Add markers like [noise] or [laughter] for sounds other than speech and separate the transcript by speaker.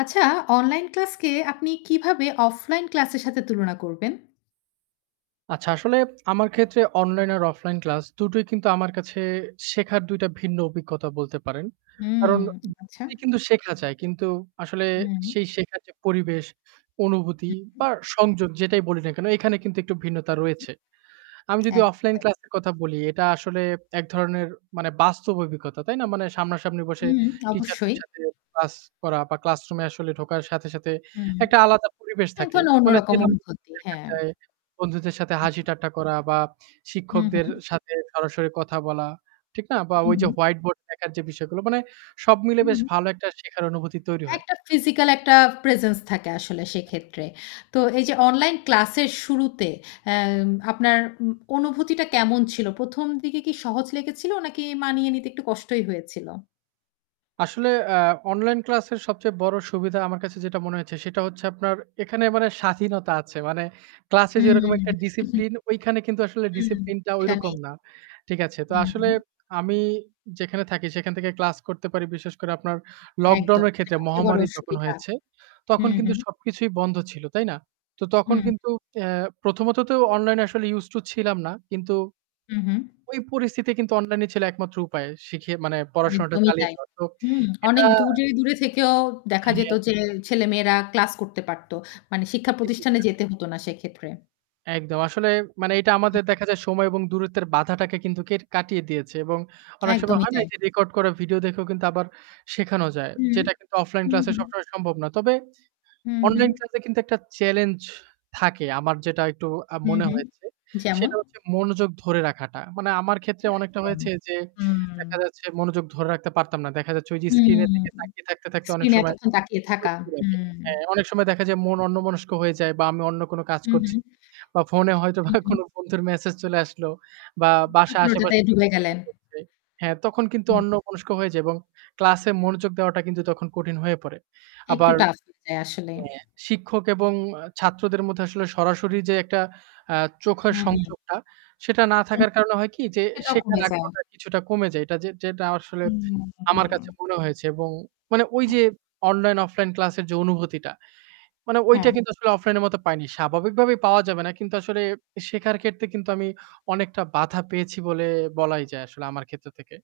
Speaker 1: আচ্ছা, online class কে আপনি কিভাবে অফলাইন ক্লাস এর সাথে তুলনা করবেন?
Speaker 2: আচ্ছা, আসলে আমার ক্ষেত্রে অনলাইন আর অফলাইন ক্লাস দুটোই কিন্তু আমার কাছে, শেখার ২ টা ভিন্ন অভিজ্ঞতা বলতে পারেন।
Speaker 1: হুম,
Speaker 2: কারণ উ
Speaker 1: আচ্ছা।
Speaker 2: কিন্তু শেখা যায় কিন্তু আসলে
Speaker 1: উ হুম।
Speaker 2: সেই শেখার যে পরিবেশ,
Speaker 1: হু,
Speaker 2: অনুভূতি
Speaker 1: হুউ।
Speaker 2: বা সংযোগ, যেটাই বলি না কেন এখানে কিন্তু একটু ভিন্নতা রয়েছে।
Speaker 1: হুম।
Speaker 2: আমি
Speaker 1: [clicks tongue]
Speaker 2: যদি
Speaker 1: একদম
Speaker 2: অফলাইন
Speaker 1: তাই।
Speaker 2: ক্লাসের কথা বলি এটা আসলে এক ধরনের মানে বাস্তব অভিজ্ঞতা, তাই না? মানে সামনাসামনি বসে,
Speaker 1: হুম, [smacks lips]
Speaker 2: টিচারদের
Speaker 1: অবশ্যই।
Speaker 2: সাথে ক্লাস করা বা classroom এ আসলে ঢোকার সাথে, সাথে
Speaker 1: হুম।
Speaker 2: একটা আলাদা পরিবেশ
Speaker 1: এক
Speaker 2: থাকে।
Speaker 1: ধরনের
Speaker 2: মানে
Speaker 1: অন্যরকম অনুভূতি, হ্যাঁ।
Speaker 2: [unintelligible] বন্ধুদের সাথে
Speaker 1: হু।
Speaker 2: হাসি-ঠাট্টা করা বা
Speaker 1: হু,
Speaker 2: শিক্ষকদের
Speaker 1: হু।
Speaker 2: সাথে সরাসরি কথা বলা। ঠিক না? বা
Speaker 1: হু,
Speaker 2: ওই যে
Speaker 1: হু।
Speaker 2: white board দেখার যে বিষয়গুলো। মানে সব মিলে বেশ
Speaker 1: হুম।
Speaker 2: ভালো একটা শিখার অনুভূতি তৈরি হয়।
Speaker 1: একটা physical একটা presence থাকে আসলে সেক্ষেত্রে। তো এই যে, অনলাইন ক্লাস এর শুরুতে আ আপনার উ অনুভূতিটা কেমন ছিল? ১ম দিকে কি সহজ লেগেছিল নাকি মানিয়ে নিতে একটু কষ্টই হয়েছিল?
Speaker 2: আসলে আ অনলাইন ক্লাসের সবচেয়ে বড় সুবিধা আমার কাছে যেটা মনে হয়েছে, সেটা হচ্ছে আপনার এখানে মানে স্বাধীনতা আছে। মানে ক্লাসে
Speaker 1: হুম।
Speaker 2: যেরকম একটা
Speaker 1: [chuckles]
Speaker 2: discipline ঐখানে কিন্তু আসলে
Speaker 1: হুম।
Speaker 2: discipline টা
Speaker 1: সেটা নেই।
Speaker 2: ঐরকম না। ঠিক আছে? তো
Speaker 1: হুম,
Speaker 2: আসলে
Speaker 1: হুম।
Speaker 2: আমি যেখানে থাকি, সেখান থেকে ক্লাস করতে পারি। বিশেষ করে আপনার lockdown
Speaker 1: একদম।
Speaker 2: এর
Speaker 1: এটা
Speaker 2: ক্ষেত্রে,
Speaker 1: সবচেয়ে বড়
Speaker 2: মহামারী যখন
Speaker 1: অসুবিধা।
Speaker 2: হয়েছে, তখন
Speaker 1: হুম,
Speaker 2: কিন্তু
Speaker 1: হুম।
Speaker 2: সবকিছুই বন্ধ ছিল। তাই না? তো
Speaker 1: হু,
Speaker 2: তখন
Speaker 1: হু।
Speaker 2: কিন্তু অ্যাঁ প্রথমত তো অনলাইন এ আসলে used to তো ছিলাম না। কিন্তু
Speaker 1: হু, হু।
Speaker 2: ওই পরিস্থিতি কিন্তু অনলাইনই ছিল একমাত্র উপায় শিখিয়ে মানে পড়াশোনাটা
Speaker 1: একদমই
Speaker 2: চালিয়ে
Speaker 1: তাই।
Speaker 2: দেওয়া। তো
Speaker 1: হুম
Speaker 2: এটা
Speaker 1: অনেক দূরে, দূরে থেকেও দেখা যেত
Speaker 2: হ্যা।
Speaker 1: যে, ছেলেমেয়েরা ক্লাস করতে পারত। মানে শিক্ষা
Speaker 2: ঠিকই
Speaker 1: প্রতিষ্ঠানে
Speaker 2: বলেছেন।
Speaker 1: যেতে হত না সেক্ষেত্রে।
Speaker 2: একদম। আসলে মানে এটা আমাদের দেখা যায় সময় এবং দূরত্বের বাধাটাকে কিন্তু কে কাটিয়ে দিয়েছে। এবং অনেক সময়
Speaker 1: একদমই
Speaker 2: হয় না
Speaker 1: তাই।
Speaker 2: যে record করা ভিডিও দেখেও কিন্তু আবার শেখানো যায়।
Speaker 1: হুম,
Speaker 2: যেটা কিন্তু অফলাইন
Speaker 1: হুম,
Speaker 2: ক্লাসে
Speaker 1: হুম।
Speaker 2: সবসময় সম্ভব না। তবে
Speaker 1: হুম, হুম।
Speaker 2: অনলাইন ক্লাসে কিন্তু একটা challenge থাকে আমার যেটা একটু আ
Speaker 1: হুম,
Speaker 2: মনে
Speaker 1: হুম।
Speaker 2: হয়েছে।
Speaker 1: যেমন?
Speaker 2: সেটা হচ্ছে মনোযোগ ধরে রাখাটা। মানে আমার ক্ষেত্রে অনেকটা
Speaker 1: একদম।
Speaker 2: হয়েছে যে, দেখা
Speaker 1: হুম।
Speaker 2: যাচ্ছে মনোযোগ ধরে রাখতে পারতাম না। দেখা যাচ্ছে যে screen এর
Speaker 1: হুম,
Speaker 2: দিকে তাকিয়ে থাকতে, থাকতে অনেক
Speaker 1: screen এ
Speaker 2: সময়
Speaker 1: এতক্ষণ তাকিয়ে থাকা।
Speaker 2: [unintelligible]
Speaker 1: হুম।
Speaker 2: হ্যাঁ অনেক সময় দেখা যায় মন অন্যমনস্ক হয়ে যায় বা আমি অন্য কোন কাজ
Speaker 1: হুম,
Speaker 2: করছি।
Speaker 1: হুম।
Speaker 2: বা ফোনে হয়তো
Speaker 1: হু,
Speaker 2: বা
Speaker 1: হু।
Speaker 2: কোনো বন্ধুর মেসেজ চলে আসলো বা বাসায়
Speaker 1: আপনি ওটাতে
Speaker 2: আশেপাশে
Speaker 1: ঢুবে গেলেন।
Speaker 2: [unintelligible] হ্যাঁ তখন কিন্তু
Speaker 1: উ
Speaker 2: অন্যমনস্ক হয়ে যাই এবং ক্লাস এ মনোযোগ দেওয়াটা কিন্তু তখন কঠিন হয়ে পড়ে।
Speaker 1: একটু
Speaker 2: আবার
Speaker 1: tough হয়ে যায় আসলে।
Speaker 2: অ্যাঁ শিক্ষক এবং ছাত্রদের মধ্যে আসলে সরাসরি যে একটা অ্যাঁ চোখের
Speaker 1: হুম, হুম।
Speaker 2: সংযোগটা, সেটা না থাকার কারণে হয় কি যে
Speaker 1: সেটাও
Speaker 2: শেখার
Speaker 1: কমে যায়।
Speaker 2: আগ্রহটা কিছুটা কমে যায়। এটা যেটা আসলে
Speaker 1: হু, হুম,
Speaker 2: আমার কাছে
Speaker 1: হুম।
Speaker 2: মনে হয়েছে এবং মানে ওই
Speaker 1: হ্যাঁ।
Speaker 2: যে অনলাইন-অফলাইন ক্লাসের যে অনুভূতিটা। মানে ঐটা
Speaker 1: হ্যাঁ।
Speaker 2: কিন্তু আসলে অফলাইন এর মতো পাইনি। স্বাভাবিকভাবে পাওয়া যাবে না কিন্তু আসলে শেখার ক্ষেত্রে কিন্তু আমি অনেকটা বাধা পেয়েছি বলে, বলাই যায়; আসলে আমার ক্ষেত্র থেকে।